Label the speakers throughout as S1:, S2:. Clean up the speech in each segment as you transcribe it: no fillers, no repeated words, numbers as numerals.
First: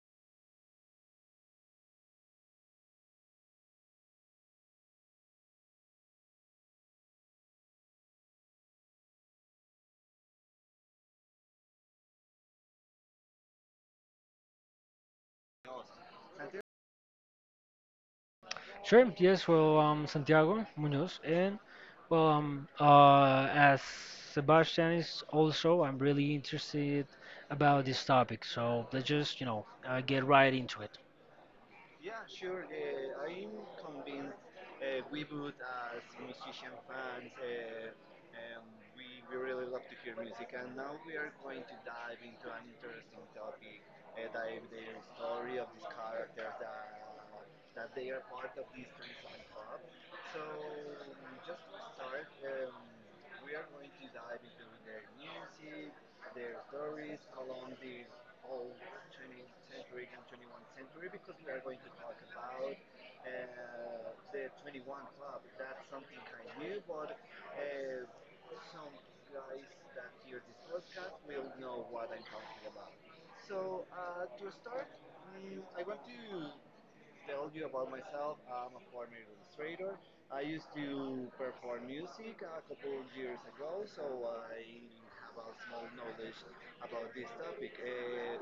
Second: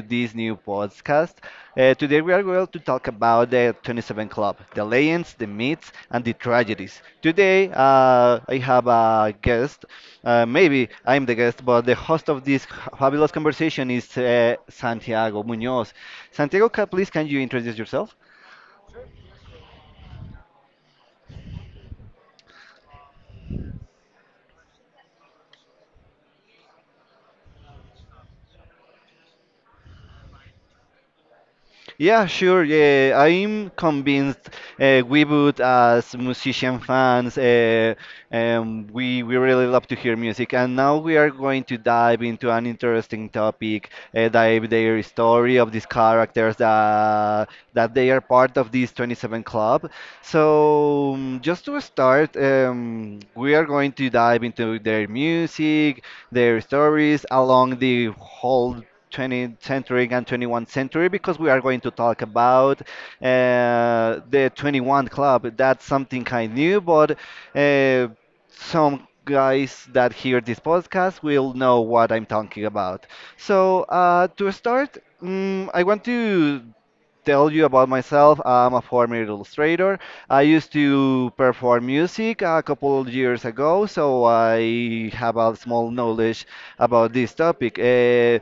S1: this new podcast. Today we are going to talk about the 27 Club, the legends, the myths, and the tragedies. Today I have a guest. Maybe I'm the guest, but the host of this fabulous conversation is Santiago Munoz. Santiago, please can you introduce yourself?
S2: Sure. Yes. Well, Santiago Munoz, and well, as Sebastian is also, I'm really interested about this topic. So let's just, get right into it.
S1: Yeah, sure. Yeah, I'm convinced we would, as musician fans, we really love to hear music, and now we are going to dive into an interesting topic, dive their story of these characters that they are part of this 27 club. So just to start, we are going to dive into their music, their stories along the whole 20th century and 21st century because we are going to talk about the 21 Club. That's something I new, but uh, some guys that hear this podcast will know what I'm talking about. So, to start, I want to tell you about myself. I'm a former illustrator. I used to perform music a couple of years ago, so I have a small knowledge about this topic. Uh,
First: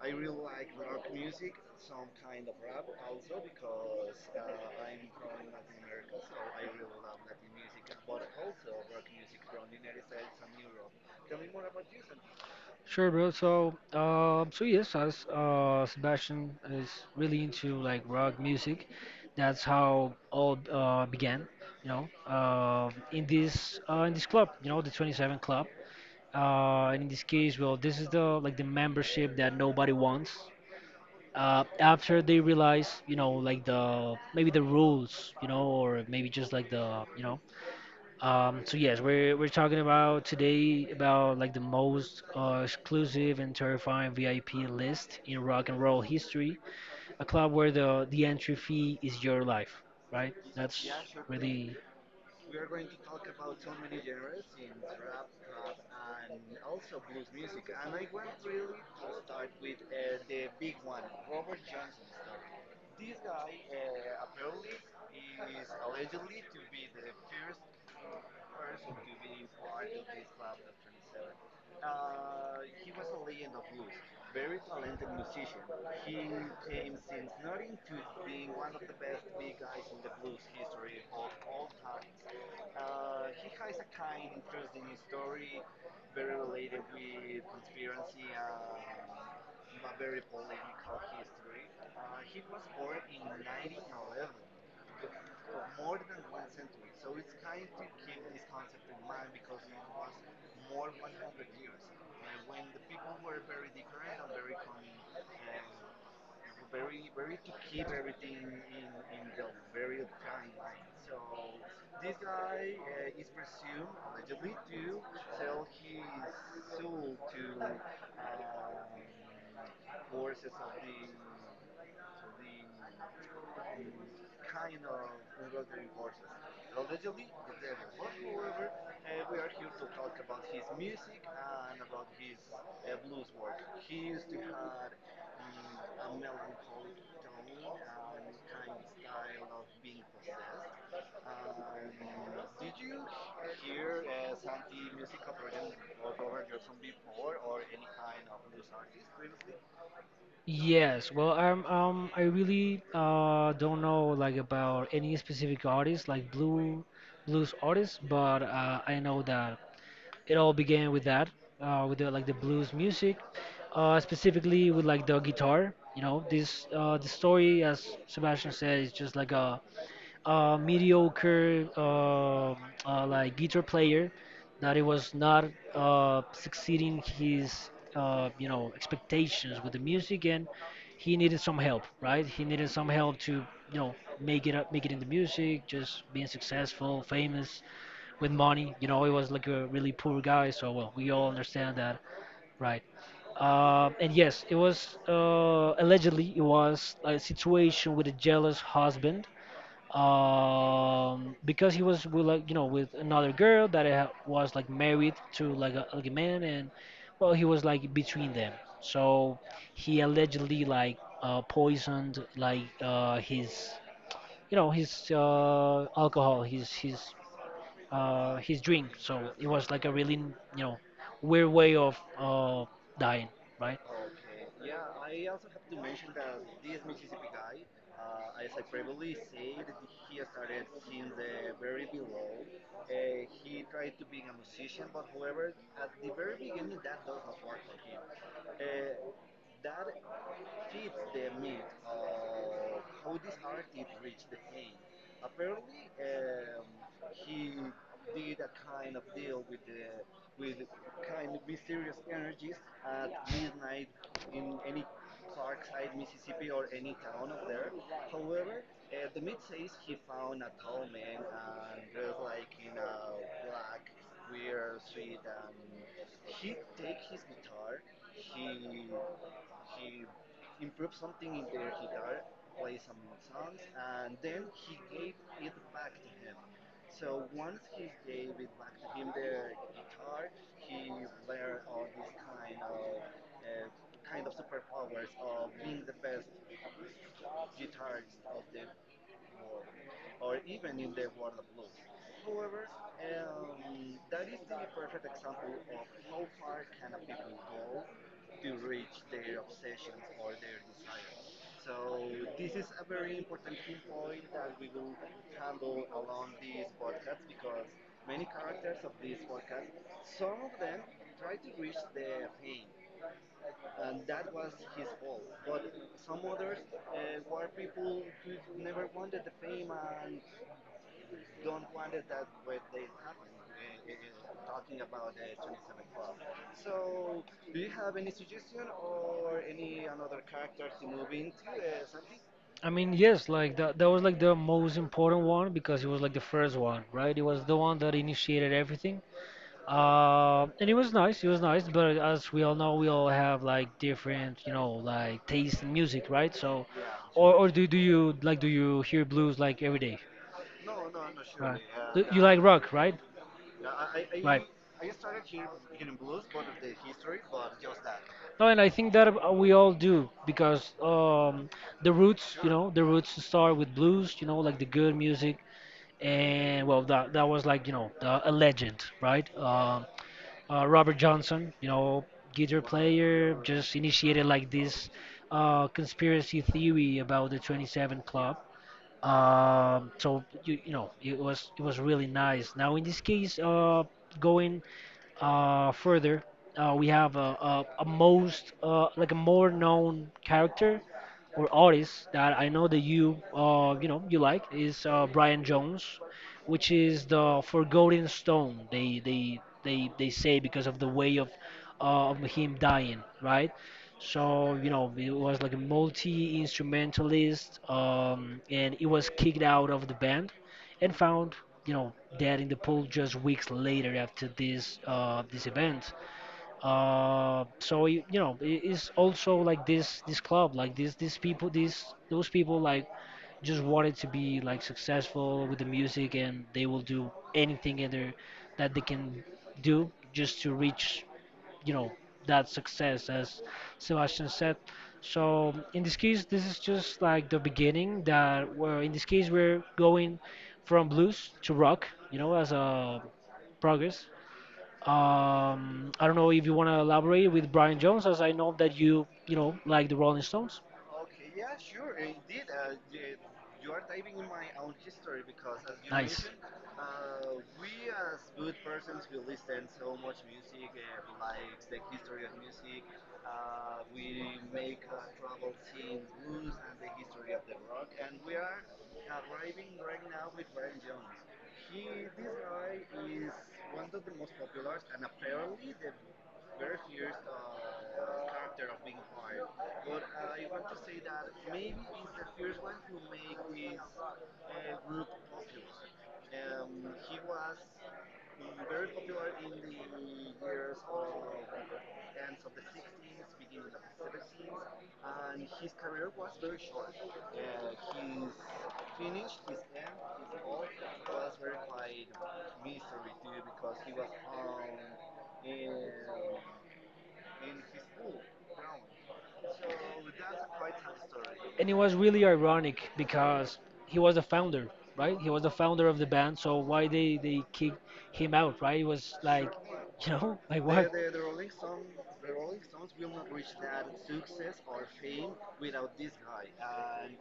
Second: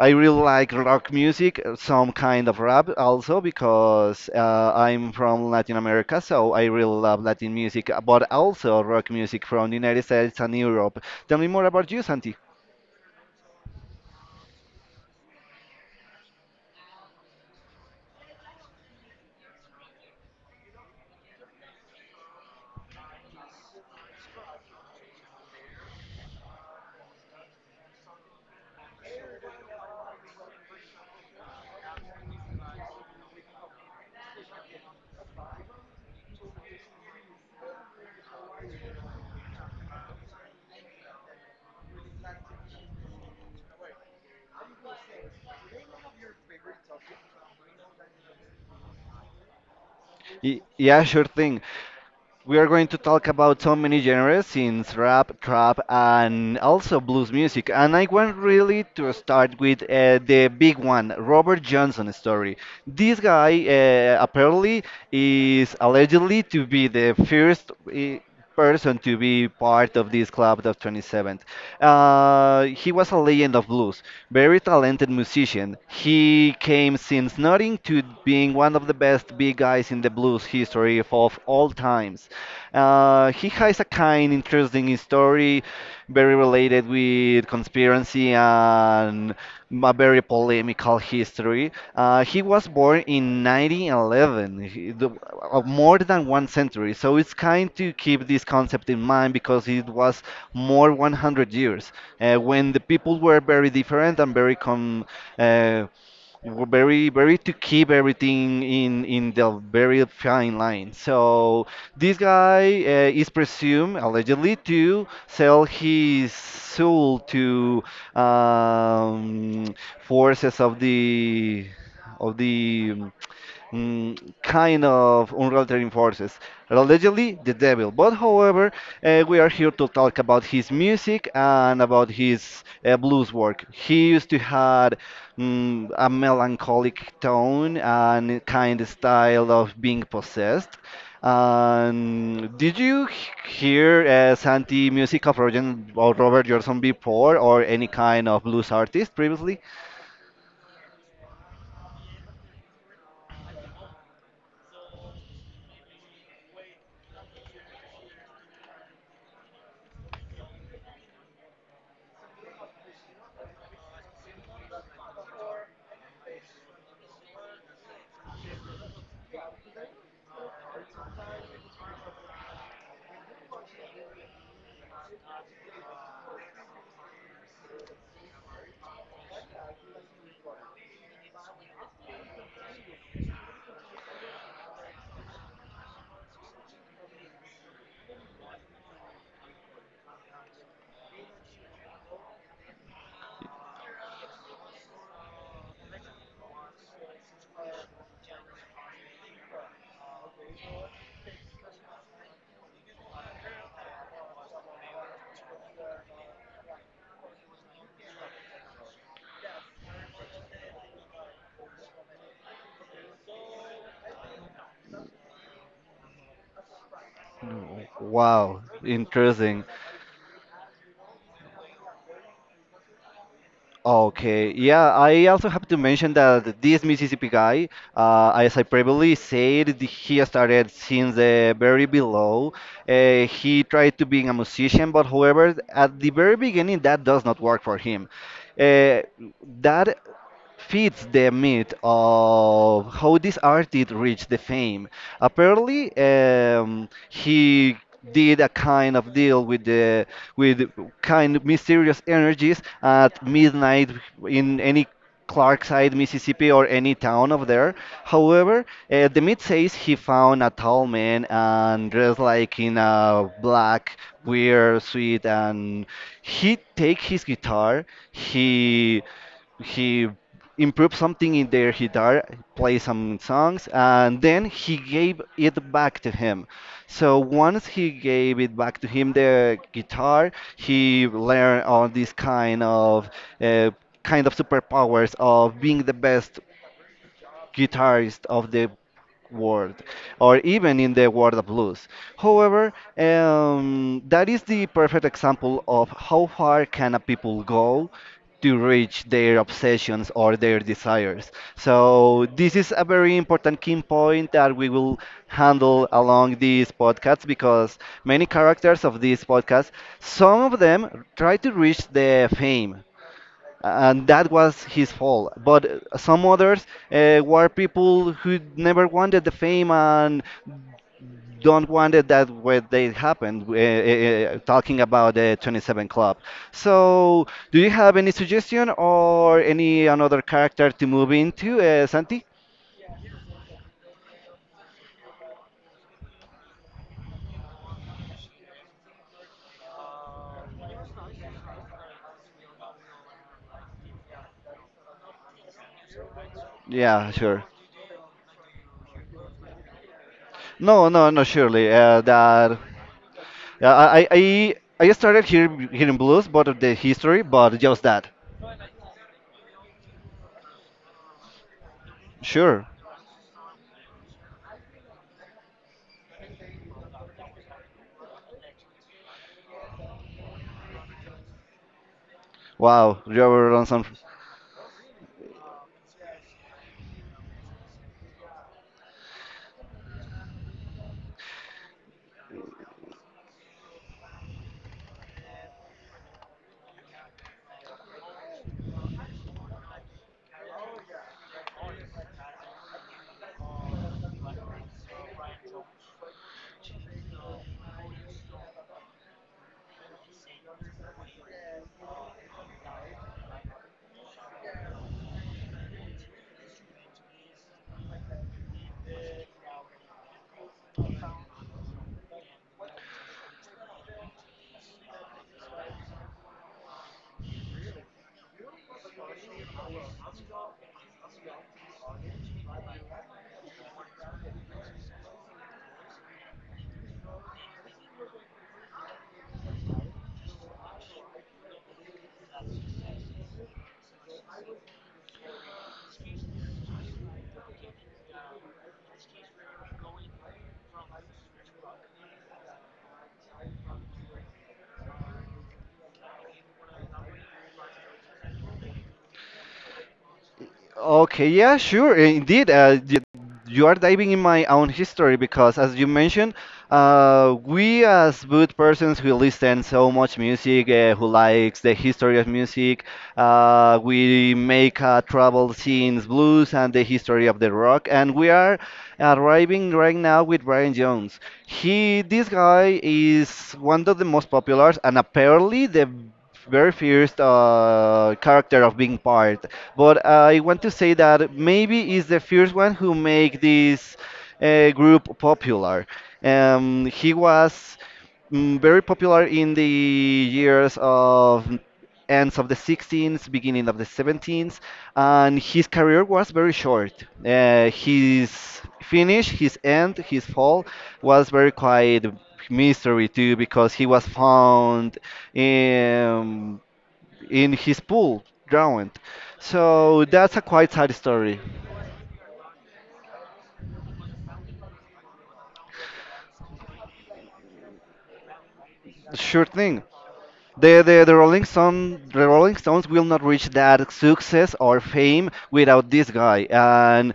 S1: I really like rock music, some kind of rap also, because I'm from Latin America, so I really love Latin music, but also rock music from the United States and Europe. Tell me more about you, Santi.
S2: Sure, bro. So yes, as Sebastian is really into like rock music, that's how all began. You know, uh, in this club, you know, the 27 club. And in this case, well, this is the like the membership that nobody wants. After they realize, you know, like the maybe the rules, you know, or maybe just like the, you know. So yes, we're talking about today about like the most exclusive and terrifying VIP list in rock and roll history, a club where the entry fee is your life, right? That's
S1: Yeah, sure thing.
S2: really.
S1: We are going to talk about so many genres since rap, trap, and also blues music. And I want really to start with the big one, Robert Johnson story. This guy apparently is allegedly to be the first. Person to be part of this club of 27th. He was a legend of blues, very talented musician. He came since nothing to being one of the best big guys in the blues history of all times. He has a kind, interesting story, very related with conspiracy and a very polemical history. He was born in 1911, more than one century. So it's kind to keep this concept in mind because it was more 100 years when the people were very different and very uh, very very to keep everything in the very fine line. So this guy is presumed allegedly to sell his soul to um, forces of the of the kind of unrelenting forces, allegedly the devil. But however, we are here to talk about his music and about his blues work. He used to had a melancholic tone and kind of style of being possessed. Did you hear Santi music of Roger, or Robert Johnson before, or any kind of blues artist previously?
S2: Yes, well, um, I really don't know like about any specific artist, like blues artists, but I know that it all began with that, with the, like the blues music, specifically with like the guitar. You know, this the story, as Sebastian said, is just like a mediocre like guitar player that he was not succeeding his you know expectations with the music, and he needed some help, right? He needed some help to, you know, make it up, make it in the music, just being successful, famous, with money. You know, he was like a really poor guy, so well, we all understand that, right? And yes, it was allegedly it was a situation with a jealous husband, because he was with, like, you know, with another girl that was like married to like a man, and well, he was like between them. So he allegedly like poisoned like his, you know, his alcohol, his, his
S1: Wow,
S2: his drink. So it
S1: interesting.
S2: was like a really, you know, weird way of dying, right?
S1: Okay, yeah, I also have to mention that this Mississippi guy, as I previously said, he started since the very below. He tried to being a musician, but however, at the very beginning, that does not work for him. Uh, that feeds the myth of how this artist reached the fame. Apparently, he did a kind of deal with kind of mysterious energies at midnight in any Clarkside, Mississippi, or any town of there. However, the myth says he found a tall man and dressed like in a black weird suit, and he take his guitar, he he improve something in their guitar, play some songs, and then he gave it back to him. So once he gave it back to him, the guitar, he learned all these uh, kind of superpowers of being the best guitarist of the world or even in the world of blues. However, that is the perfect example of how far can a people go to reach their obsessions or their desires. So this is a very important key point that we will handle along these podcasts because many characters of these podcasts, some of them try to reach the fame, and that was his fault. But some others were people who never wanted the fame and don't wanted that way they happened. Talking about the 27 Club. So, do you have any suggestion or any another character to move into, Santi?
S2: I mean, yes, like that, that was like the most important one because it was like the first one, right? It was the one that initiated everything. And it was nice. It was nice, but as we all know, we all have like different, you know, like taste in music, right? So,
S1: Yeah,
S2: or
S1: sure.
S2: or do you like do you hear blues like every day?
S1: No, no, no,
S2: Right.
S1: surely.
S2: You like
S1: That
S2: rock, right?
S1: yeah,
S2: Right.
S1: I started hearing blues, but of the history, but just that.
S2: No, and I think that we all do because the roots, you
S1: Sure.
S2: know, the roots start with blues, you know, like the good music, and well, that that was like you know the, a legend, right? Robert Johnson, you know, guitar
S1: Wow,
S2: player,
S1: Robert
S2: just
S1: Johnson.
S2: initiated like this conspiracy theory about the 27 Club. So you know, it was really nice. Now in this case, going. Further, we have a most like a more known character or artist that I know that you you know you like is Brian Jones, which is the Forgotten Stone. They say because of the way of him dying, right? So you know it was like a multi instrumentalist, and he was kicked out of the band and found, you know, dead in the pool just weeks later after this this event. So you know, it's also like this club, like this these people, these those people like just wanted to be like successful with the music, and they will do anything in their, that they can do just to reach, you know, that success, as Sebastian said. So in this case this is just like the beginning that we're in this case we're going from blues to rock, you know, as a progress. I don't know if you want to elaborate with Brian Jones, as I know that you know, like the Rolling Stones.
S1: Okay, yeah, sure. Indeed, you are diving in my own history because, as you
S2: Nice.
S1: mentioned, we as both persons who listen so much music, who likes the history of music, we make travel scenes, blues, and the history of the rock, and we are arriving right now with Brian Jones. He, this guy, is one of the most popular and apparently the very first character of being part. But I want to say that maybe is the first one who make this group popular. He was very popular in the years of ends of the 16th, beginning of the 17th, and his career was very short. His finish, his end, his fall was very quiet mystery too because he was found in in his pool drowned. So that's a quite sad story.
S2: And it was really ironic because he was the founder, right? He was the founder of the band, so why they kicked him out, right? It was
S1: Sure
S2: like,
S1: thing.
S2: sure you know, like
S1: The,
S2: what?
S1: the, the, Rolling Stone, the Rolling Stones will not reach that success or fame without this guy. And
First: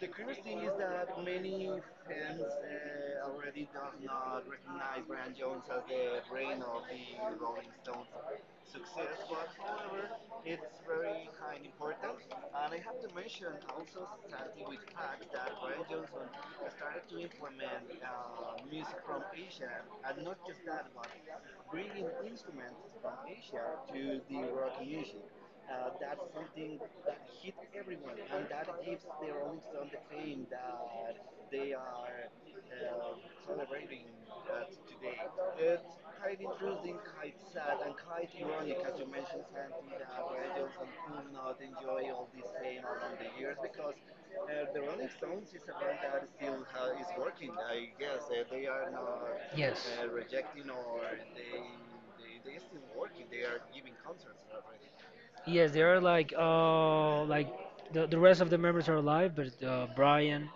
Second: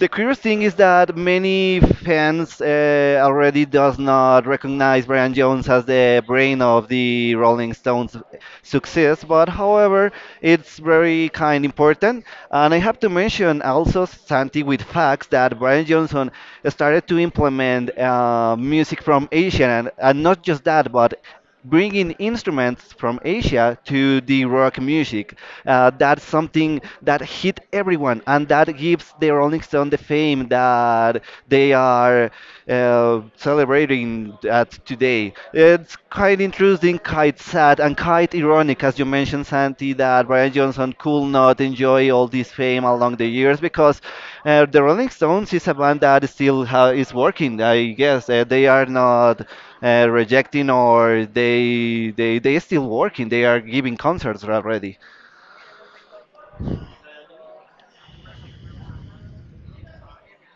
S1: the curious thing is that many fans already does not recognize Brian Jones as the brain of the Rolling Stones success, but however, it's very kind important. And I have to mention also Santi with facts that Brian Johnson started to implement music from Asia, and not just that, but bringing instruments from Asia to the rock music. That's something that hit everyone, and that gives the Rolling Stone the fame that they are celebrating at today. It's quite interesting, quite sad, and quite ironic, as you mentioned, Santi, that Brian Johnson could not enjoy all this fame along the years because the Rolling Stones is a band that still is working. I guess they are not
S2: Yes.
S1: rejecting or they still working. They are giving concerts already.
S2: Yes, they are like the rest of the members are alive, but Brian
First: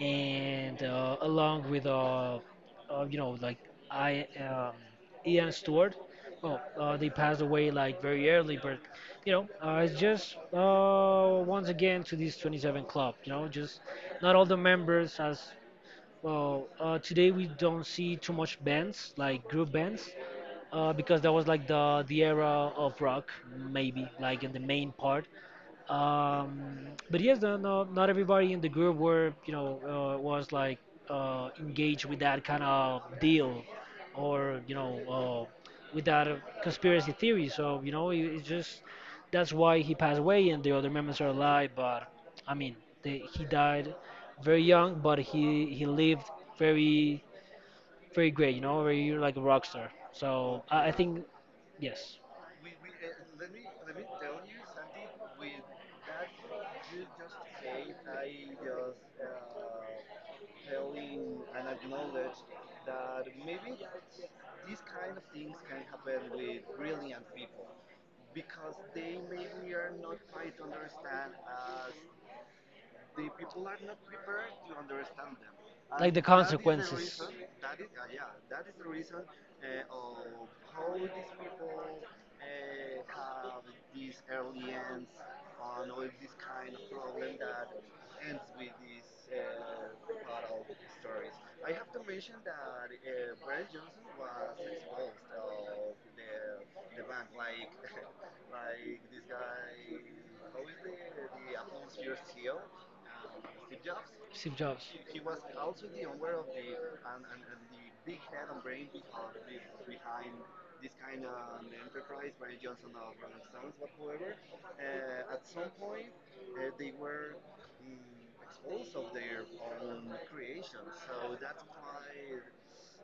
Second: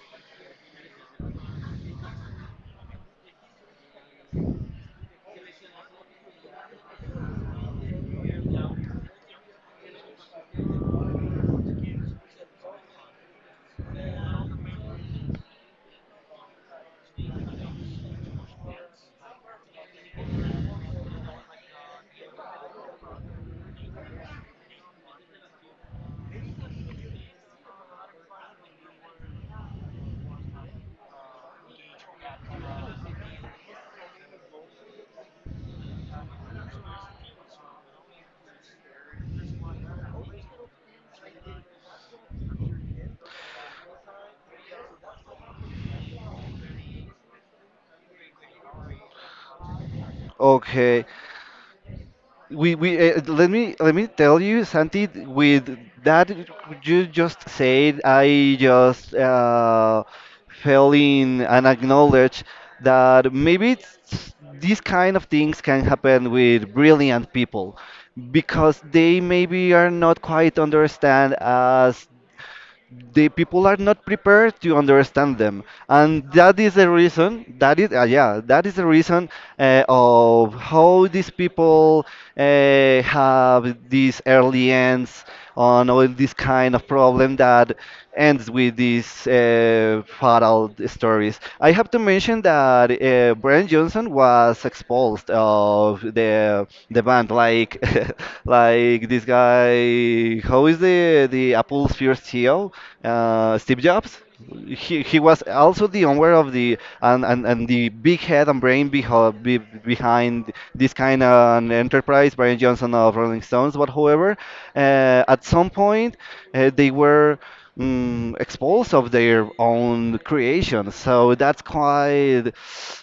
S2: and along with you know like I Ian Stewart, well they passed away like very early, but you know it's just once again to this 27 club, you know, just not all the members as well. Uh, today we don't see too much bands like group bands, because that was like the era of rock, maybe like in the main part. But yes, no, no, not everybody in the group were you know was like engaged with that kind of deal or you know with that conspiracy theory. So you know it, it's just that's why he passed away and the other members are alive. But I mean, he died very young, but he lived very very great, you know, very like a rock star. So I
S1: Okay,
S2: think yes,
S1: we let me tell you Santi with that you just said. I just fell in and acknowledge that maybe it's, these kind of things can happen with brilliant people because they maybe are not quite understand as the people are not prepared to understand them,
S2: like the
S1: and that is the
S2: consequences.
S1: reason. That is yeah, that is the reason of how these people have these early ends on all this kind of problem that ends with these fatal stories. I have to mention that Brian Johnson was expelled of the band, like like this guy, the how is the Apple's first CEO, Steve Jobs?
S2: Steve Jobs.
S1: He was also the owner of the and the big head and brain behind this kind of enterprise, Brian Johnson of Rolling Stones, but however, at some point they were expose of their own creation. So that's quite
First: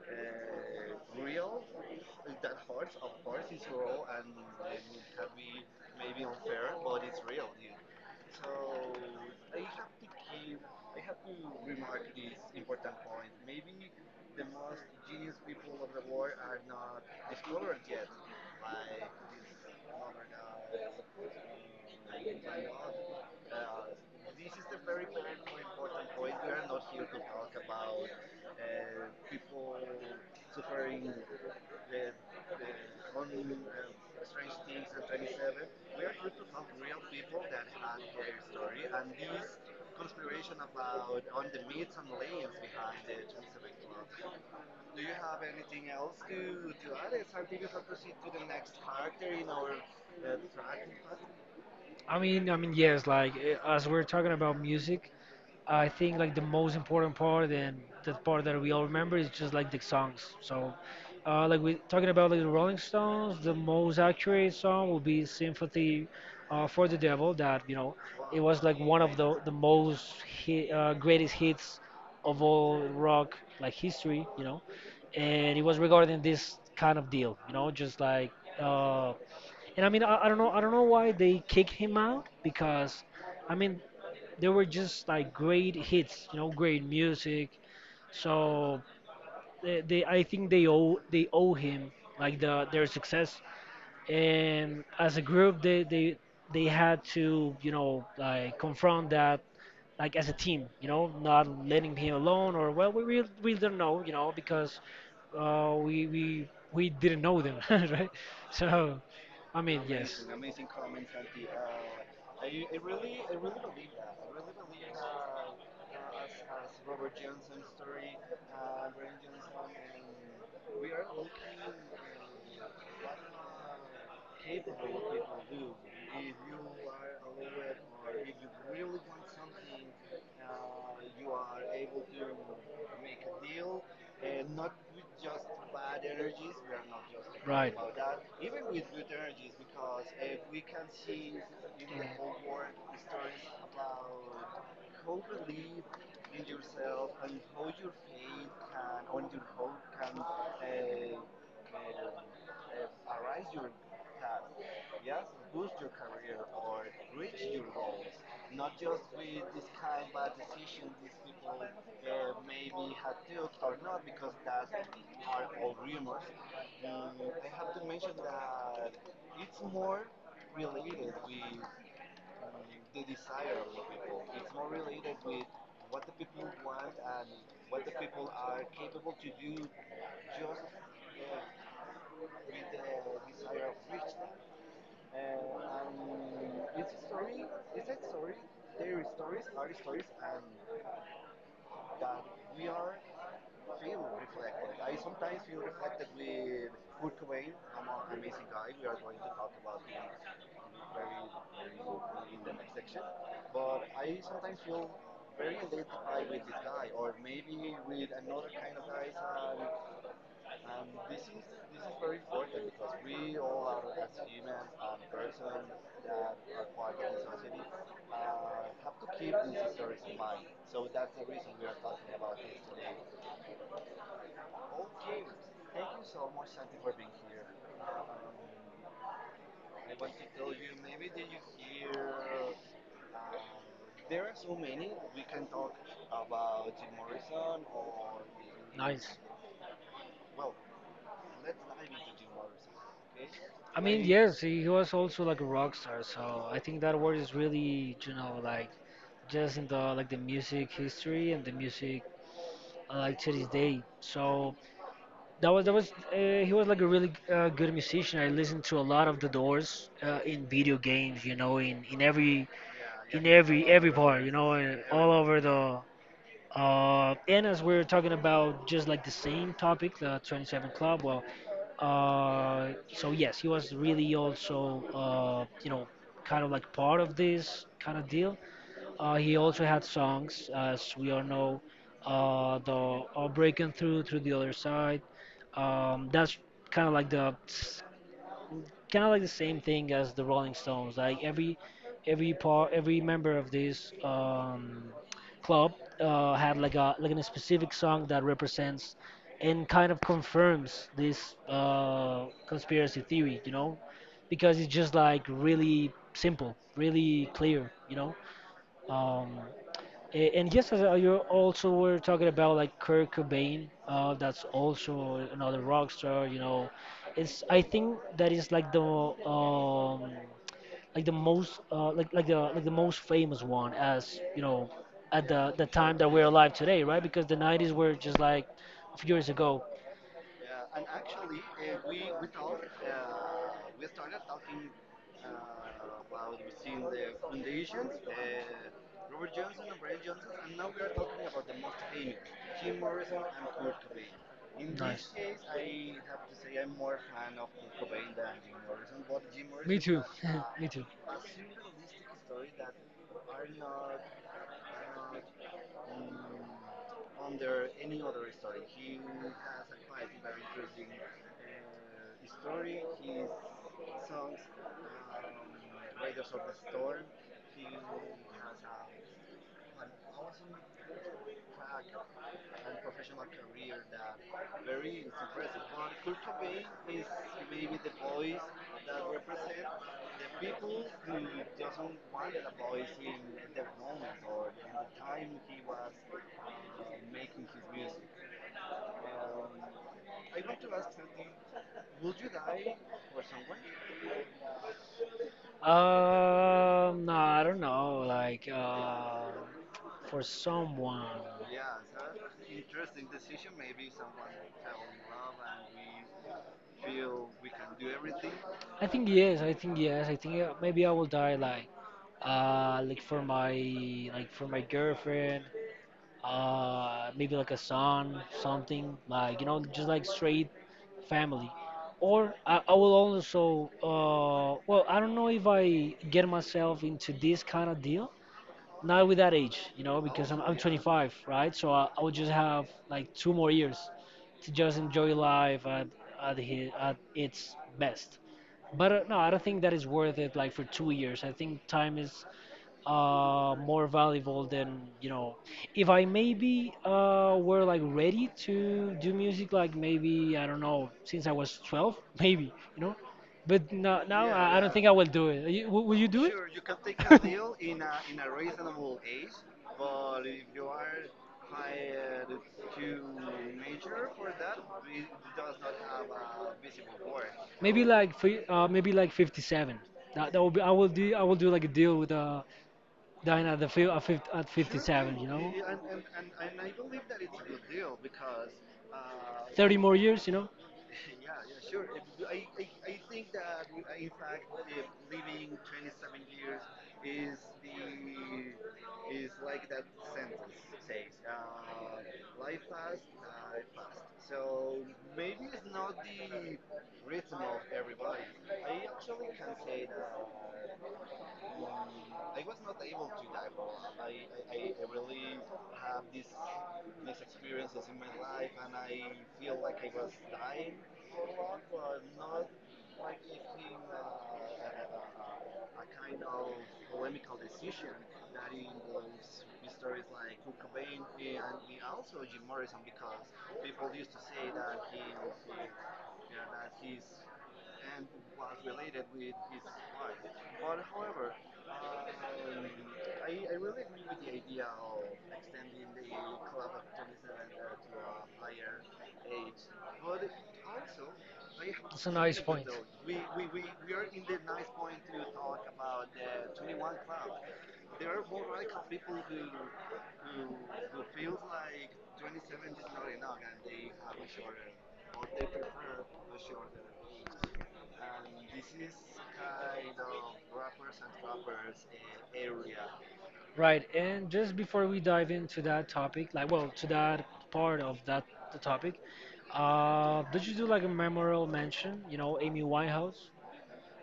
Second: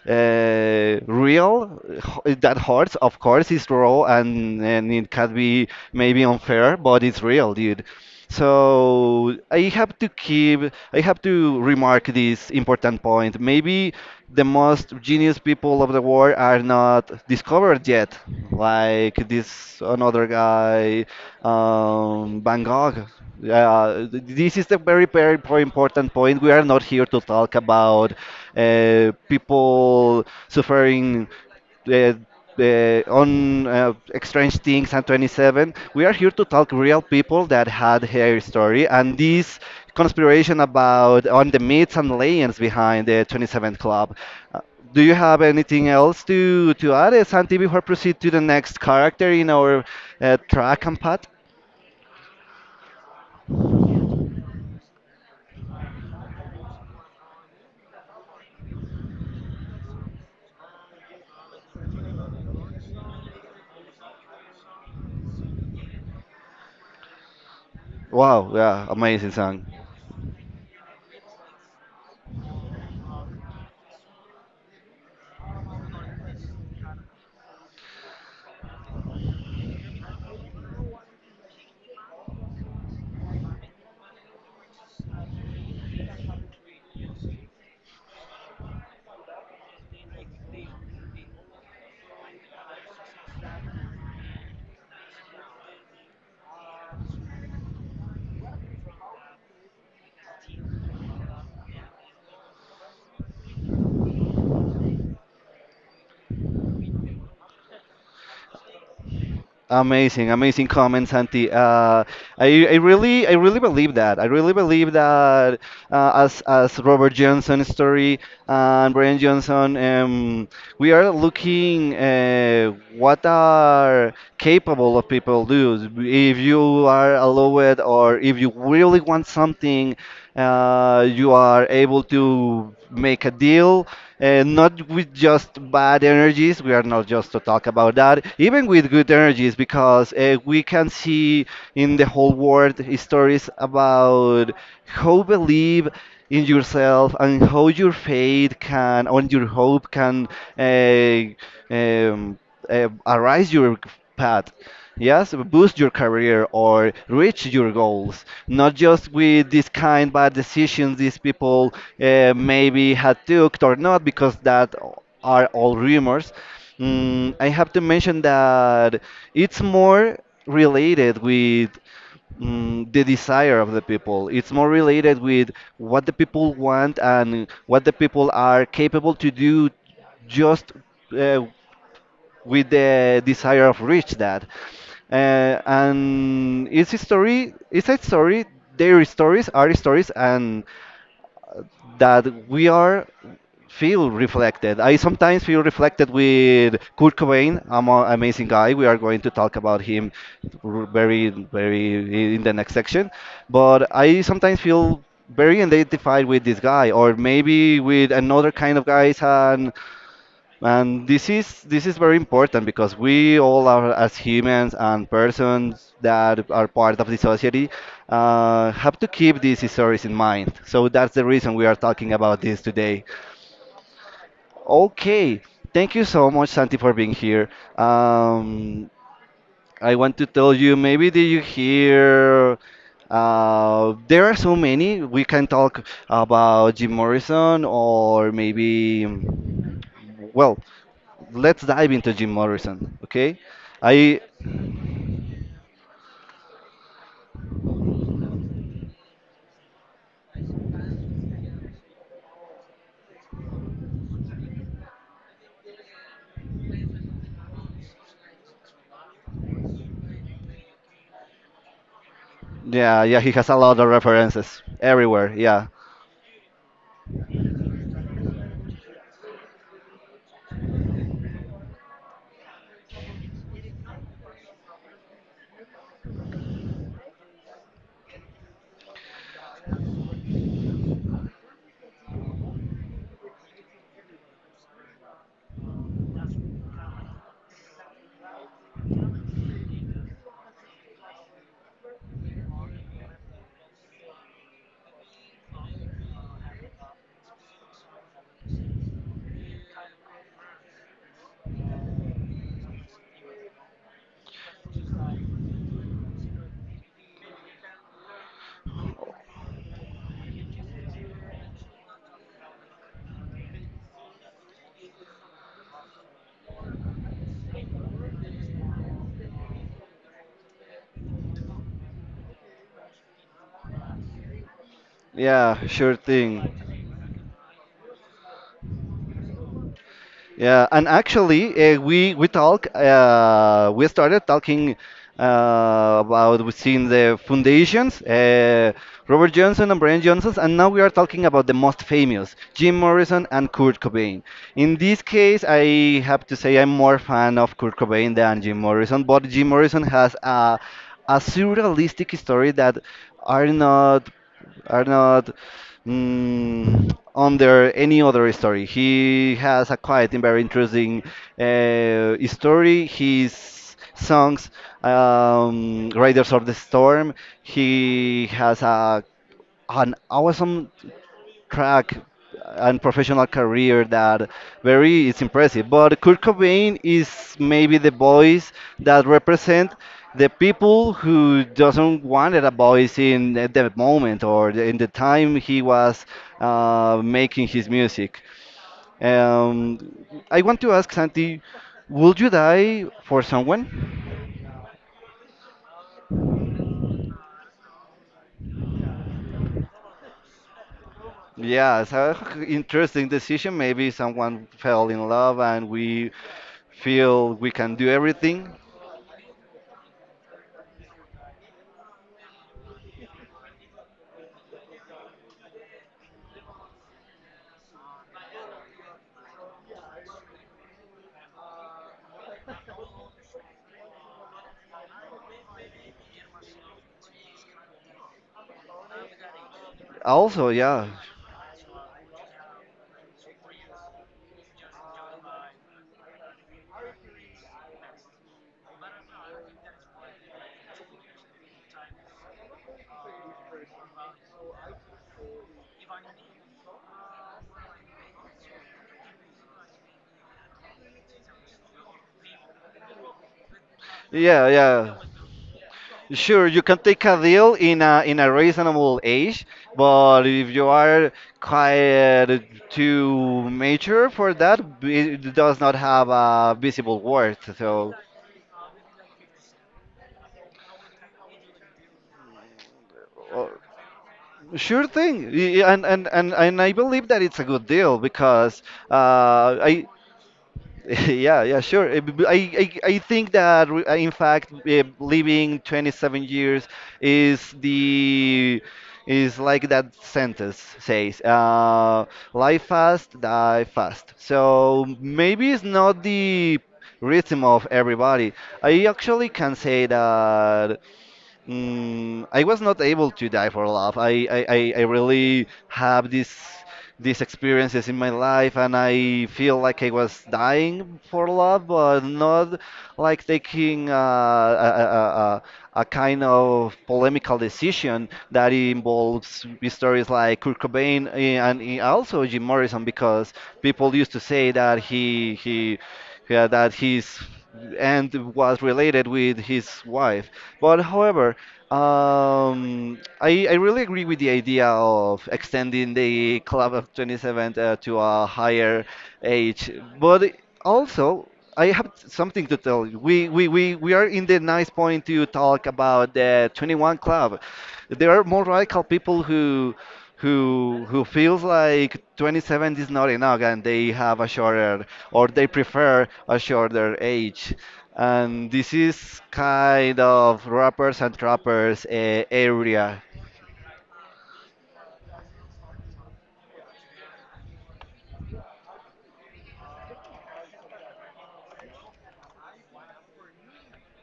S1: real. That hurts, of course, is raw and it can be maybe unfair, but it's real, dude. So I have to keep, I have to remark this important point. Maybe the most genius people of the world are not discovered yet, like this another guy, Van Gogh. Yeah, this is the very, very important point. We are not here to talk about people suffering uh, uh, on Strange Things and 27. We are here to talk real people that had their story and this conspiration about on the myths and legends behind the 27 Club. Uh, do you have anything else to add, Santi, before proceed to the next character in our track and path?
S2: I mean, yes. Like as we're talking about music, I think like the most important part and the part that we all remember is just like the songs. So, like we talking about like the Rolling Stones, the most accurate song will be "Sympathy for the Devil." That you know, it
S1: Wow,
S2: was like
S1: yeah,
S2: one of
S1: amazing
S2: the
S1: song.
S2: most hi greatest hits of all rock like history. You know, and it was regarding this kind of deal. You know, just like. Uh, and I mean, I don't know why they kicked him out because, I mean, they were just like great hits, you know, great music. So they, I think they owe him like the their success. And as a group, they they had to you know like confront that like as a team, you know, not letting him alone, or well, we really, we don't know, you know, because we didn't know them, right? So, I mean, yes,
S1: Amazing, amazing comments, Santi. I really, I really believe that. I really believe that as Robert Johnson's story and Brian Johnson, we are looking what are capable of people do. If you are allowed, or if you really want something, you are able to make a deal not with just bad energies. We are not just to talk about that, even with good energies, because we can see in the whole world stories about how believe in yourself and how your faith can, on your hope can uh, um, arise your path. Yes, boost your career or reach your goals. Not just with this kind bad decisions these people maybe had took or not, because that are all rumors. I have to mention that it's more related with the desire of the people. It's more related with what the people want and what the people are capable to do just uh, with the desire of reach that. And it's a story, their stories are stories, and that we are feel reflected. I sometimes feel reflected with Kurt Cobain, I'm an amazing guy. We are going to talk about him very, very in the next section. But I sometimes feel very identified with this guy, or maybe with another kind of guys, and and this is very important because we all are as humans and persons that are part of the society have to keep these stories in mind. So that's the reason we are talking about this today. Okay, thank you so much, Santi, for being here. Um, I want to tell you, maybe did you hear? There are so many. We can talk about Jim Morrison or maybe. Well, let's dive into Jim Morrison, okay?
S2: I mean,
S1: I,
S2: yes, he was also like a rock star. So I think that word is really, you know, like just in the like the music history and the music like to this day. So that was he was like a really good musician. I listened to a lot of The Doors in video games, you know,
S1: yeah, yeah,
S2: in
S1: he has a lot of
S2: every part, you know,
S1: references
S2: and all
S1: everywhere.
S2: over
S1: Yeah,
S2: the, and as we're talking about just like the same topic, the 27 Club, well, so yes, he was really also, you know, kind of like part of this kind of deal. He also had songs, as we all know, the Breaking Through, Through the Other Side. That's kind of like the kind of like the same thing as the Rolling Stones. Like every part, every member of this club had like a specific song that represents and kind of confirms this conspiracy theory. You know, because it's just like really simple, really clear. You know, um, and yes, as, you also were talking about like Kurt Cobain. That's also another rock star. You know, it's I think that is like the most like the most famous one as you know at
S1: yeah,
S2: the
S1: sure
S2: time that we're alive
S1: thing.
S2: today, right? Because the 90s were just like a few years ago.
S1: Yeah, and actually, we started talking about within the foundations, Robert Johnson and Brian Johnson, and now we are talking about the most famous, Jim Morrison and Kurt Cobain. In this case, I have to say I'm more fan of Kurt Cobain than Jim Morrison, but Jim Morrison has
S2: too.
S1: a surrealistic story that are not are not mm, under any other story. He has a quite and very interesting story. His songs, Riders of the Storm, he has a an awesome crack and professional career that very is impressive. But Kurt Cobain is maybe the voice that represent the people who doesn't wanted a voice in the moment or in the time he was making his music. Um, I want to ask Santi, would you die for someone?
S2: No, I don't know. Like, for someone,
S1: Yeah, it's a interesting decision. Maybe someone fell in love and we feel we can do everything.
S2: I think yes. I think maybe I will die like, uh, like for my like for my girlfriend. Maybe like a son, something like you know, just like straight family. Or I will also well, I don't know if I get myself into this kind of deal, not with that age, you know, because
S1: Also,
S2: I'm
S1: yeah,
S2: 25, right? So I would just have like two more years to just enjoy life at, at its best. But no, I don't think that is worth it like for 2 years. I think time is more valuable than, you know, if I maybe were like ready to do music, like maybe, I don't know, since I was 12, maybe, you know? But no, now
S1: yeah,
S2: I don't think I
S1: yeah.
S2: will do it. You, will you do it?
S1: Sure, you can take a deal in a reasonable age, but if you are quite too mature for that, it does not have a visible worth.
S2: Maybe So,
S1: So,
S2: like maybe like 57. That will be I will do like a deal with dying
S1: uh,
S2: at the fi- at, 50, at Sure,
S1: sure
S2: 57.
S1: thing, and I believe that it's a good deal because
S2: 30
S1: I
S2: more years.
S1: yeah, yeah, sure. I think that, in fact, living 27 years is the is like that sentence says, life fast, die fast. So maybe it's not the rhythm of everybody. I actually can say that mm, I was not able to die for love. I really have this these experiences in my life and I feel like I was dying for love, but not like taking a kind of polemical decision that involves stories like Kurt Cobain and also Jim Morrison because people used to say that he yeah, that his and was related with his wife. But however, I really agree with the idea of extending the club of 27 to a higher age. But also, I have something to tell you. We are in the nice point to talk about the 21 club. There are more radical people who feels like 27 is not enough and they have a shorter or they prefer a shorter age, and this is kind of rappers and trappers area.
S2: Right, and just before we dive into that topic, like, well, to that part of that the topic, did you do like a memorial mention? You know, Amy Winehouse.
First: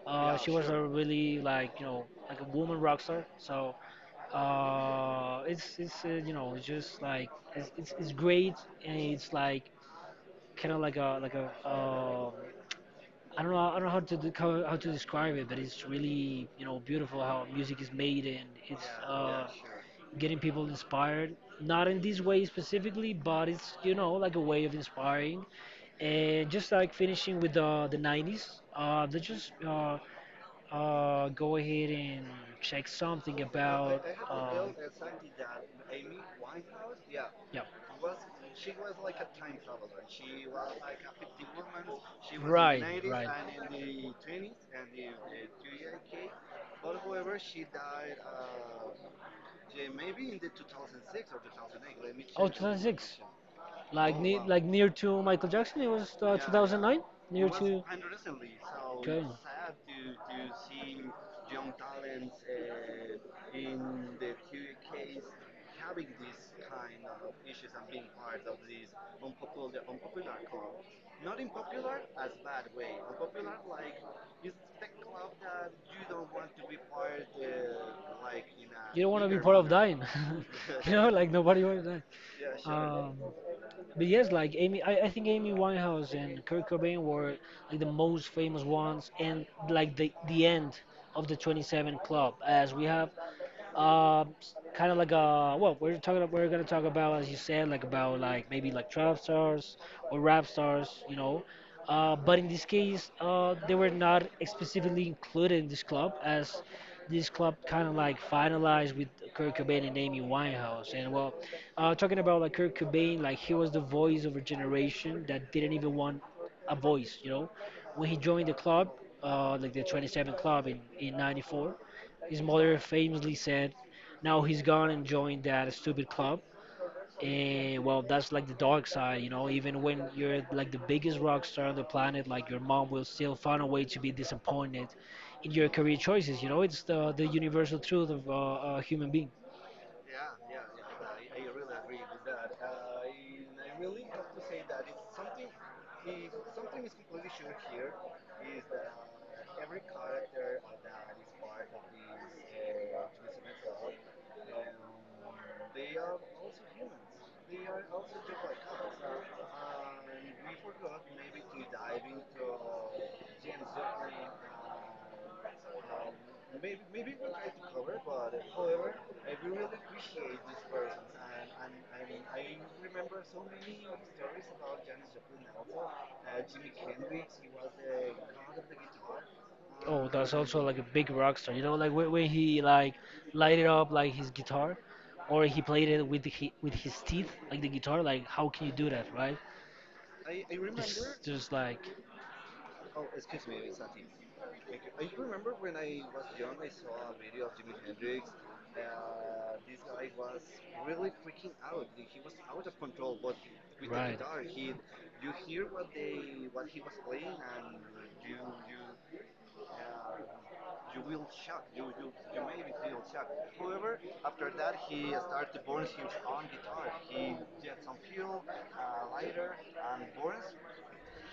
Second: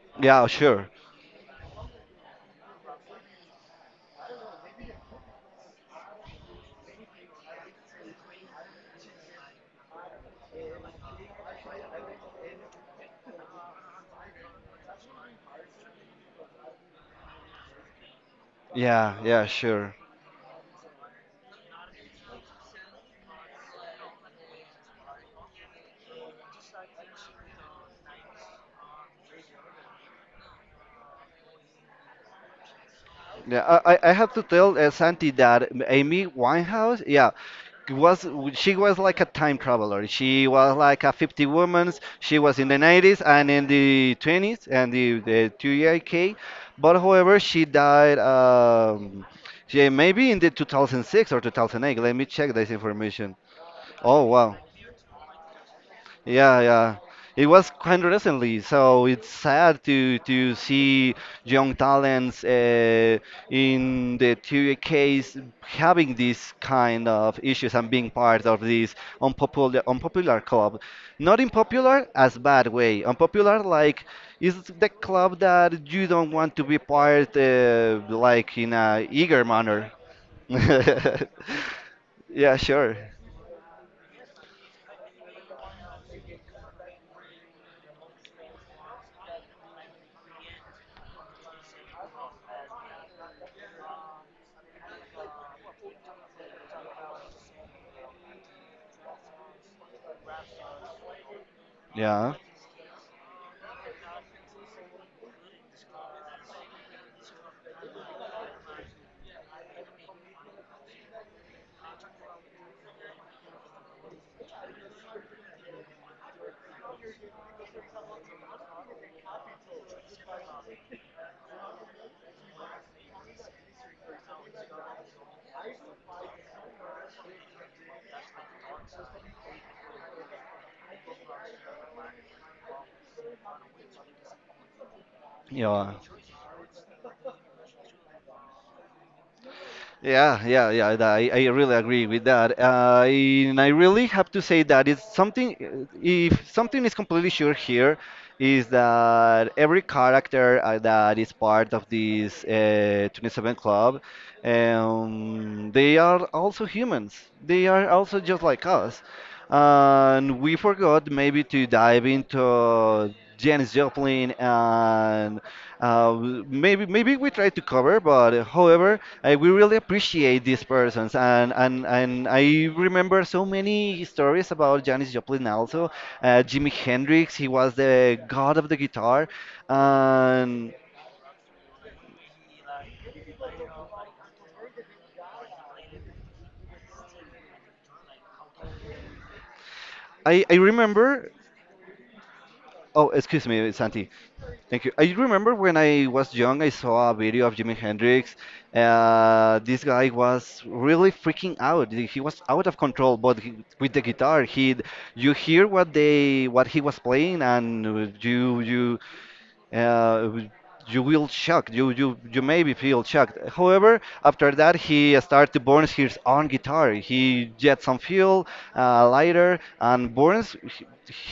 S1: Yeah,
S2: She was a
S1: sure.
S2: really like a woman rock star. So it's it's just like it's great, and it's like kind of like a I don't know. I don't know how to describe it, but it's really beautiful how music is made. And it's
S1: Yeah, yeah,
S2: uh,
S1: sure.
S2: getting people inspired. Not in this way specifically, but it's like a way of inspiring. And just like finishing with the 90s, let's just go ahead and check something
S1: Yeah,
S2: about
S1: I have to tell Santi that Amy Winehouse, yeah,
S2: yeah.
S1: was she was like a time traveler. She was like a 50 woman's. She was in the 90s and in the 20s and the 2K. But however, she died yeah, maybe in the 2006 or 2008. Let me check this
S2: 2006,
S1: information.
S2: like
S1: Oh, wow.
S2: near to Michael Jackson. It was
S1: Yeah, yeah.
S2: 2009. It
S1: It was quite recently, so it's sad to see young talents in the two case having these kind of issues and being part of this unpopular club. Not in popular as bad way. Unpopular like is the club that you don't want to be part like in a eager manner.
S2: Dying. Like nobody wants to
S1: Yeah, sure.
S2: die. But yes, like Amy, I think Amy Winehouse and Kurt Cobain were like the most famous ones, and like the end of the 27 Club. As we have uh, kind of like a well, we're talking we're gonna talk about, as you said, like about like maybe like trap stars or rap stars, you know.
S1: Yeah,
S2: But in this case, they were not specifically included in this club, as this club kind of like finalized with Kurt Cobain and Amy Winehouse. And well, talking about like Kurt Cobain, like he was the voice of a generation that didn't even want a voice, you know. When he joined the club, like the 27 Club in '94, his mother famously said, "Now he's gone and joined that stupid club." And well, that's like the dark side, you know. Even when you're like the biggest rock star on the planet, like your mom will still find a way to be disappointed in your
S1: yeah.
S2: career choices. You know, it's the universal truth of a human being.
S1: Yeah, yeah, yeah. I really agree with that. And I really have to say that it's something, if something is completely sure here, is that every character that is part of this 27 club, they are also humans. They are also just like us. And we forgot maybe to dive into Janis Joplin and uh, maybe we try to cover, but however, we really appreciate these persons, and, and I remember so many stories about Janis Joplin also, Jimi Hendrix. He was the god of the guitar,
S2: Oh, that's also
S1: and
S2: like a big rock star. You know, when he like lighted up like his guitar, or he played it with with his teeth, like the guitar. Like how can you do that, right?
S1: I
S2: It's
S1: remember.
S2: just like.
S1: Oh, excuse me, Santi. Thank you. I remember when I was young, I saw a video of Jimi Hendrix. This guy was really freaking out. He was out of control, but he, with the guitar, he you hear what he was playing, and you uh, you will shocked. You maybe feel shocked. However, after that he started to burn his own guitar. He get some fuel, lighter, and burns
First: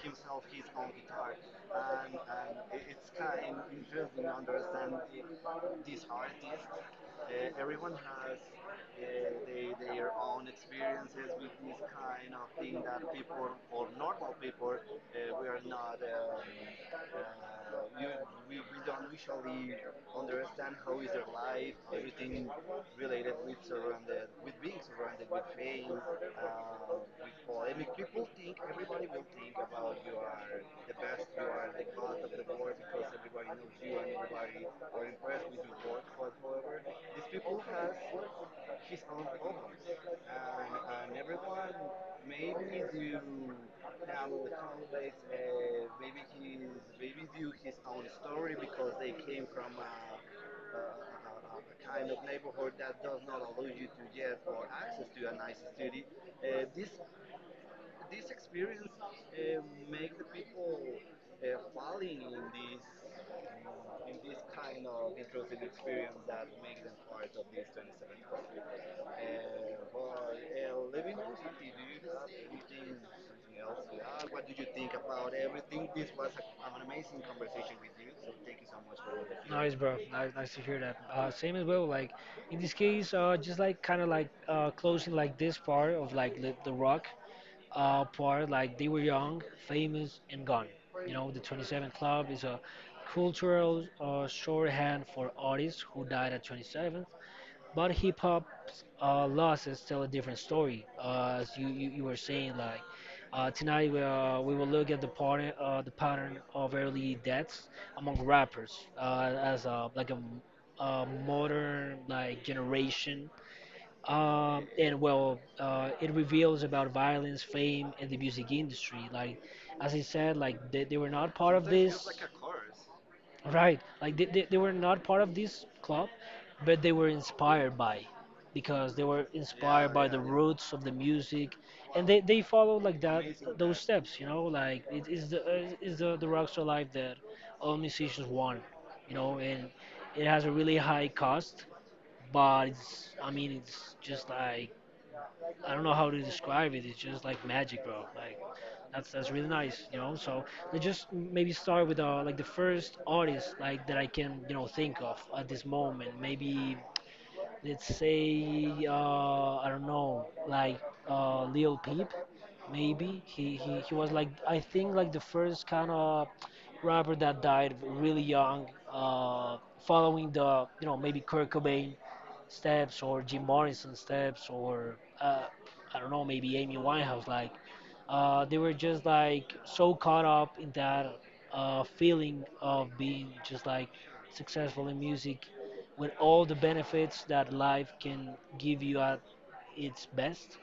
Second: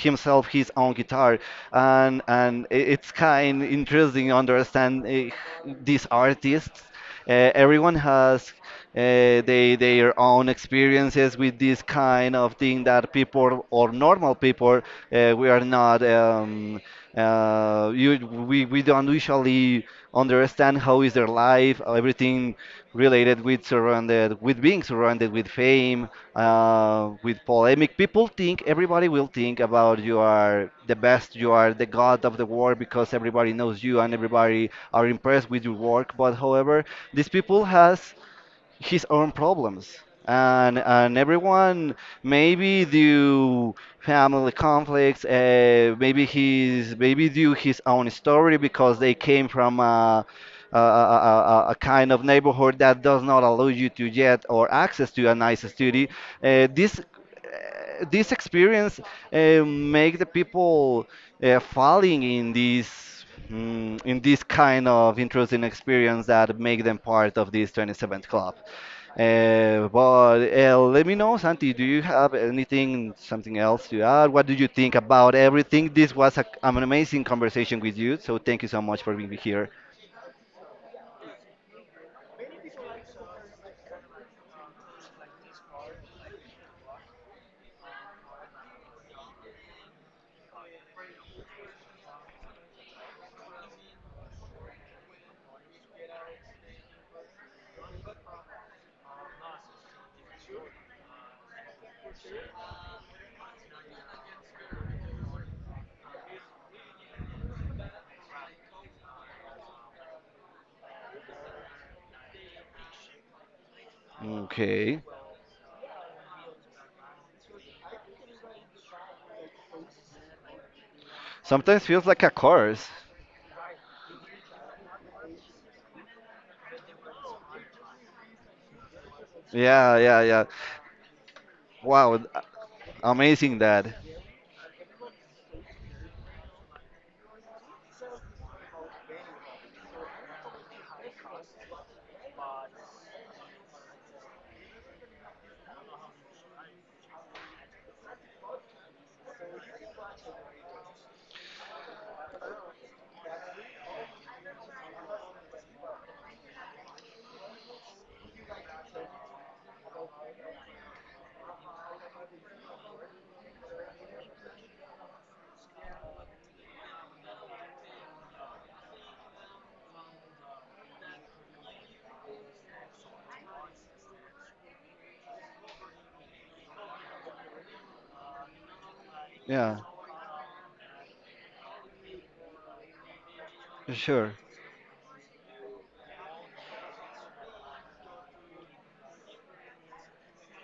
S1: himself his own guitar. And it's kind interesting understand these artists everyone has their own experiences with this kind of thing that people or normal people we are not we don't usually understand how is their life everything related with surrounded with being surrounded with fame, with polemic. People think everybody will think about you are the best, you are the god of the world because everybody knows you and everybody are impressed with your work. But however, these people has his own problems and everyone maybe due family conflicts maybe his maybe due his own story because they came from a kind of neighborhood that does not allow you to get or access to a nice study uh, this this experience make the people falling in this mm, in this kind of interesting experience that make them part of this 27th club. But let me know, Santi, do you have anything, something else to add? What do you think about everything? This was a, an amazing conversation with you, so thank you so much for being here.
S2: Nice, bro. Nice, nice to hear that. Same as well. Like in this case, just like kind of like closing like this part of like the rock part. Like they were young, famous, and gone. You know, the 27 Club is a cultural shorthand for artists who died at 27, but hip hop loss is still a different story. As you were saying, like tonight we will look at the pattern of early deaths among rappers, as a modern like generation, and
S1: Okay.
S2: well, it reveals about violence, fame, and the music industry. Like, as I said, they were not part of
S1: Sometimes feels
S2: this,
S1: like a course.
S2: right? Like they were not part of this club, but they were inspired by, because they were inspired
S1: Yeah,
S2: by
S1: yeah,
S2: the
S1: yeah.
S2: roots of the music, and
S1: Wow,
S2: they followed like that,
S1: amazing
S2: those
S1: that.
S2: steps, you know. Like it is the rockstar life that all musicians want, you know, and it has a really high cost, but it's, I mean, it's just like I don't know how to describe it. It's just like magic, bro. Like that's really nice, you know. So let's just maybe start with like the first artist like that I can you know think of at this moment. Maybe let's say I don't know, like Lil Peep. Maybe he was like I think like the first kind of rapper that died really young, following the you know maybe Kurt Cobain steps or Jim Morrison steps, or I don't know, maybe Amy Winehouse. Like they were just like
S1: Yeah.
S2: so caught up in that feeling of being just like
S1: Sure.
S2: successful in music, with all the benefits that life can give you at its best,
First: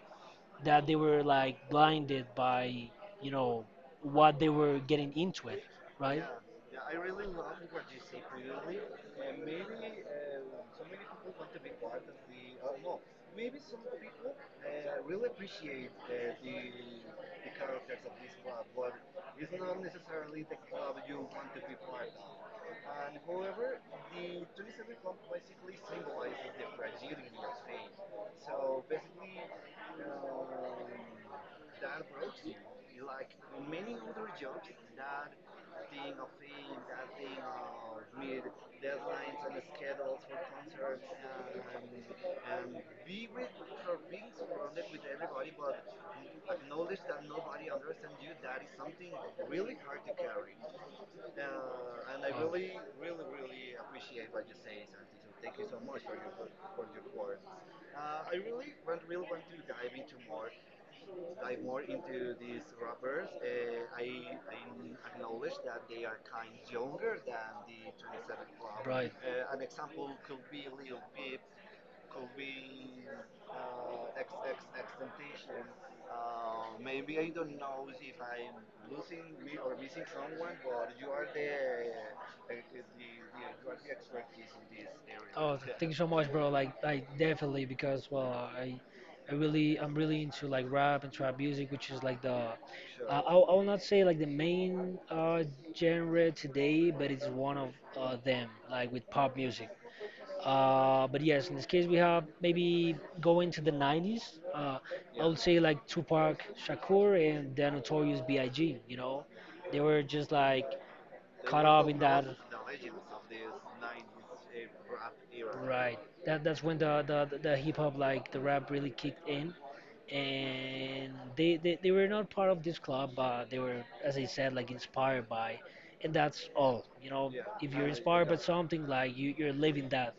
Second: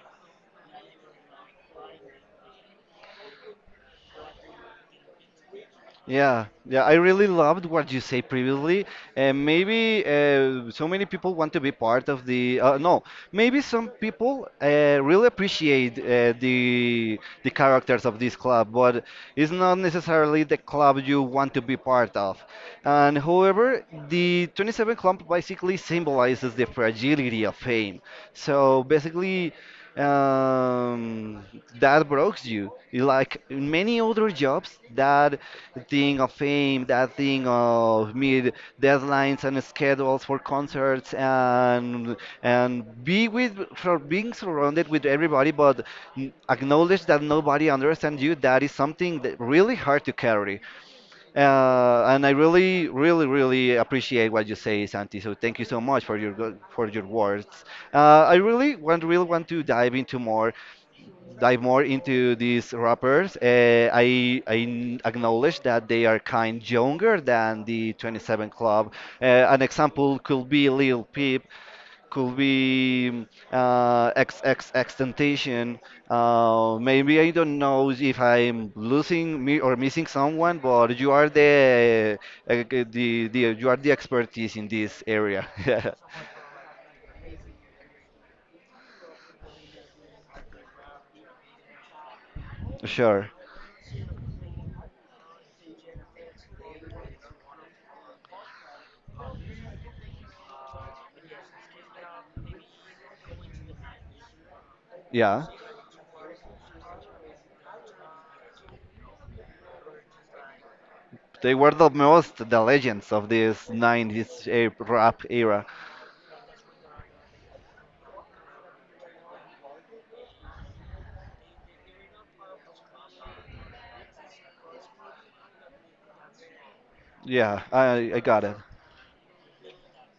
S2: that they were like blinded by, you know, what they were getting into it, right?
S1: Yeah, yeah. I really loved what you say previously, and maybe so many people want to be part of the. No, maybe some people really appreciate the characters of this club, but it's not necessarily the club you want to be part of. And however, the 27 Club basically symbolizes the fragility of fame. So basically, um, that breaks you. You like many other jobs, that thing of fame, that thing of meet deadlines and schedules for concerts, and be with for being surrounded with everybody, but acknowledge that nobody understands you. That is something that really hard to carry. And I really, really, really appreciate what you say, Santi. So thank you so much for your for your words. Really want to dive into more, dive more into these rappers. Uh, I acknowledge that they are kind younger than the 27 Club. An example could be Lil Peep, could be XXX temptation. Maybe I don't know if I'm losing me or missing someone, but you are the the you are the expertise in this area.
S2: Oh, thank you so much, bro. Like, I definitely because well, I, I really, I'm really into like rap and trap music, which is like the, uh,
S1: Sure.
S2: I will not say like the main genre today, but it's one of them, like with pop music. But yes, in this case, we have maybe going to the 90s. I would
S1: Yeah.
S2: say like Tupac Shakur and the Notorious B.I.G. You know, they were just like
S1: They
S2: caught
S1: were
S2: up
S1: the
S2: in that.
S1: most the legends of this 90s rap era.
S2: Right. That that's when the hip hop like the rap really kicked in, and they they were not part of this club, but they were, as I said, like inspired by, and that's all. You know,
S1: Yeah,
S2: if you're
S1: I
S2: inspired by right.
S1: got it.
S2: something, like you you're living that.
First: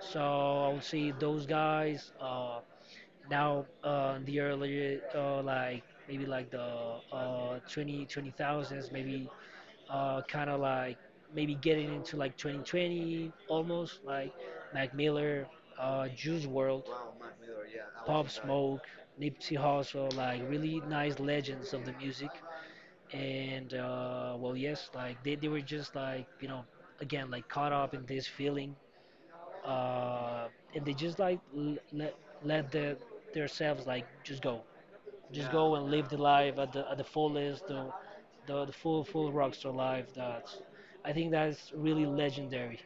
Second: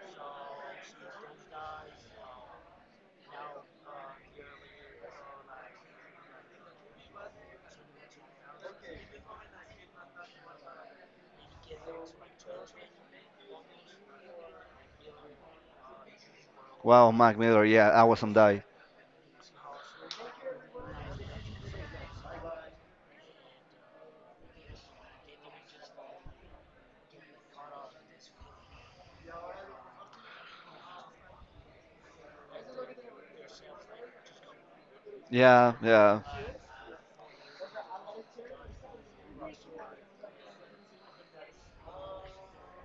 S2: So I would say those guys. Now, in the earlier, like maybe like the 20, 20,000s, maybe kind of like maybe getting into like 2020 almost, like Mac Miller, Juice World,
S1: Wow, Mac Miller. Yeah, I was
S2: Pop
S1: on die.
S2: Smoke, Nipsey Hussle, like really nice legends of the music. And well, yes, like they were just like, you know, again, like caught up in this feeling, uh, and they just like let let the, themselves like just
S1: Yeah,
S2: go and live the
S1: yeah.
S2: life at the fullest, the full full rockstar life. That I think that's really legendary.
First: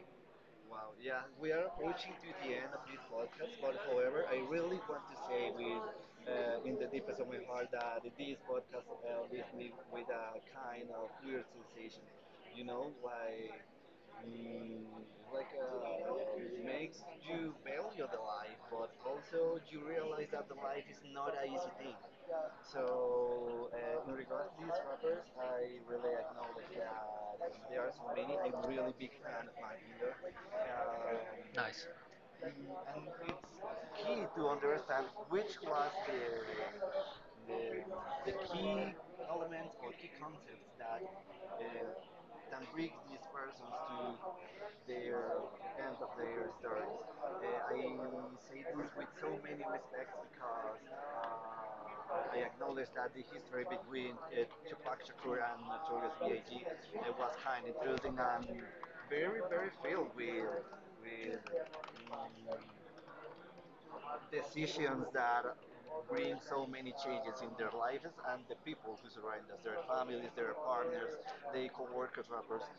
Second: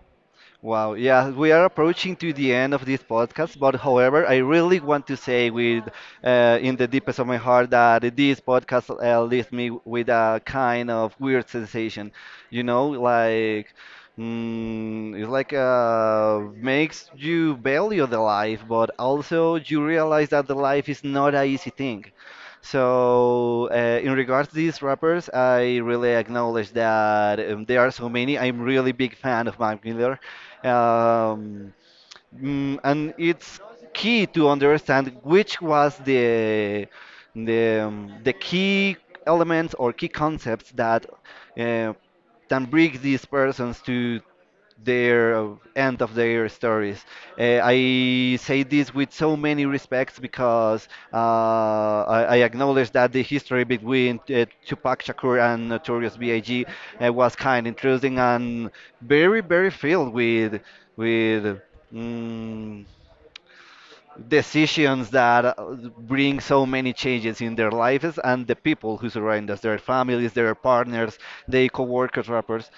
S1: Wow, yeah, we are approaching to the end of this podcast, but however, I really want to say with in the deepest of my heart that this podcast leaves me with a kind of weird sensation, you know, like mm, it's like makes you value the life, but also you realize that the life is not a easy thing. So, in regards to these rappers, I really acknowledge that there are so many. I'm really big fan of Mac Miller. Um,
S2: Nice.
S1: mm, and it's key to understand which was the the key elements or key concepts that uh, that bring these persons to their end of their stories. I say this with so many respects because uh, I acknowledge that the history between Tupac Shakur and Notorious B.I.G. Was kind, interesting, and very, very filled with with mm, decisions that bring so many changes in their lives and the people who surround us, their families, their partners, their co-workers, rappers.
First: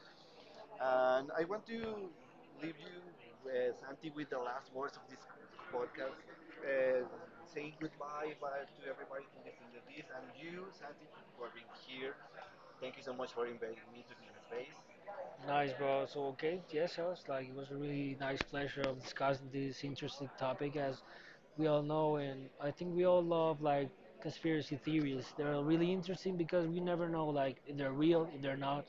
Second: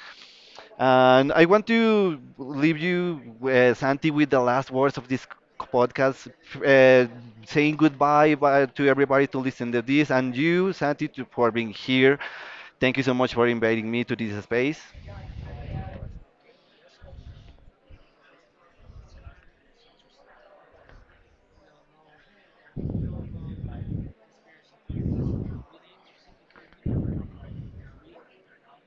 S1: And I want to leave you, Santi, with the last words of this podcast, uh, saying goodbye to everybody to listen to this, and you, Santi, for being here. Thank you so much for inviting me to this space.
S2: Nice, bro. So, okay, yes, Alice, like it was a really nice pleasure of discussing this interesting topic, as we all know, and I think we all love like conspiracy theories. They're really interesting because we never know like if they're real, if they're not.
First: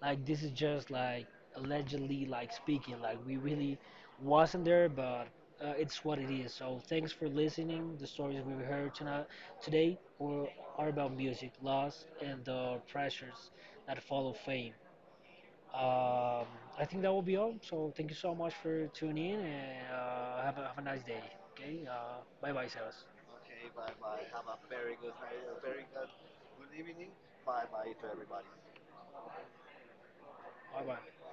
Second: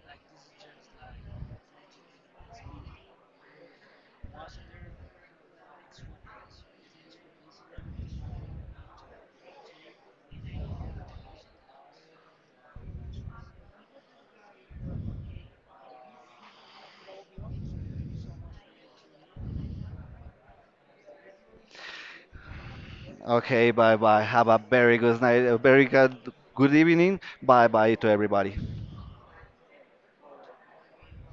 S2: Like this is just like allegedly like speaking. Like we really wasn't there, but it's what it is. So thanks for listening. The stories we heard tonight today were are about music, loss, and the pressures that follow fame. Um, I think that will be all. So thank you so much for tuning in, and have a nice day. Okay. Bye bye, Sebas.
S1: Okay, bye bye. Have a very good night, a very good, good evening. Bye bye to everybody.
S2: Bye bye.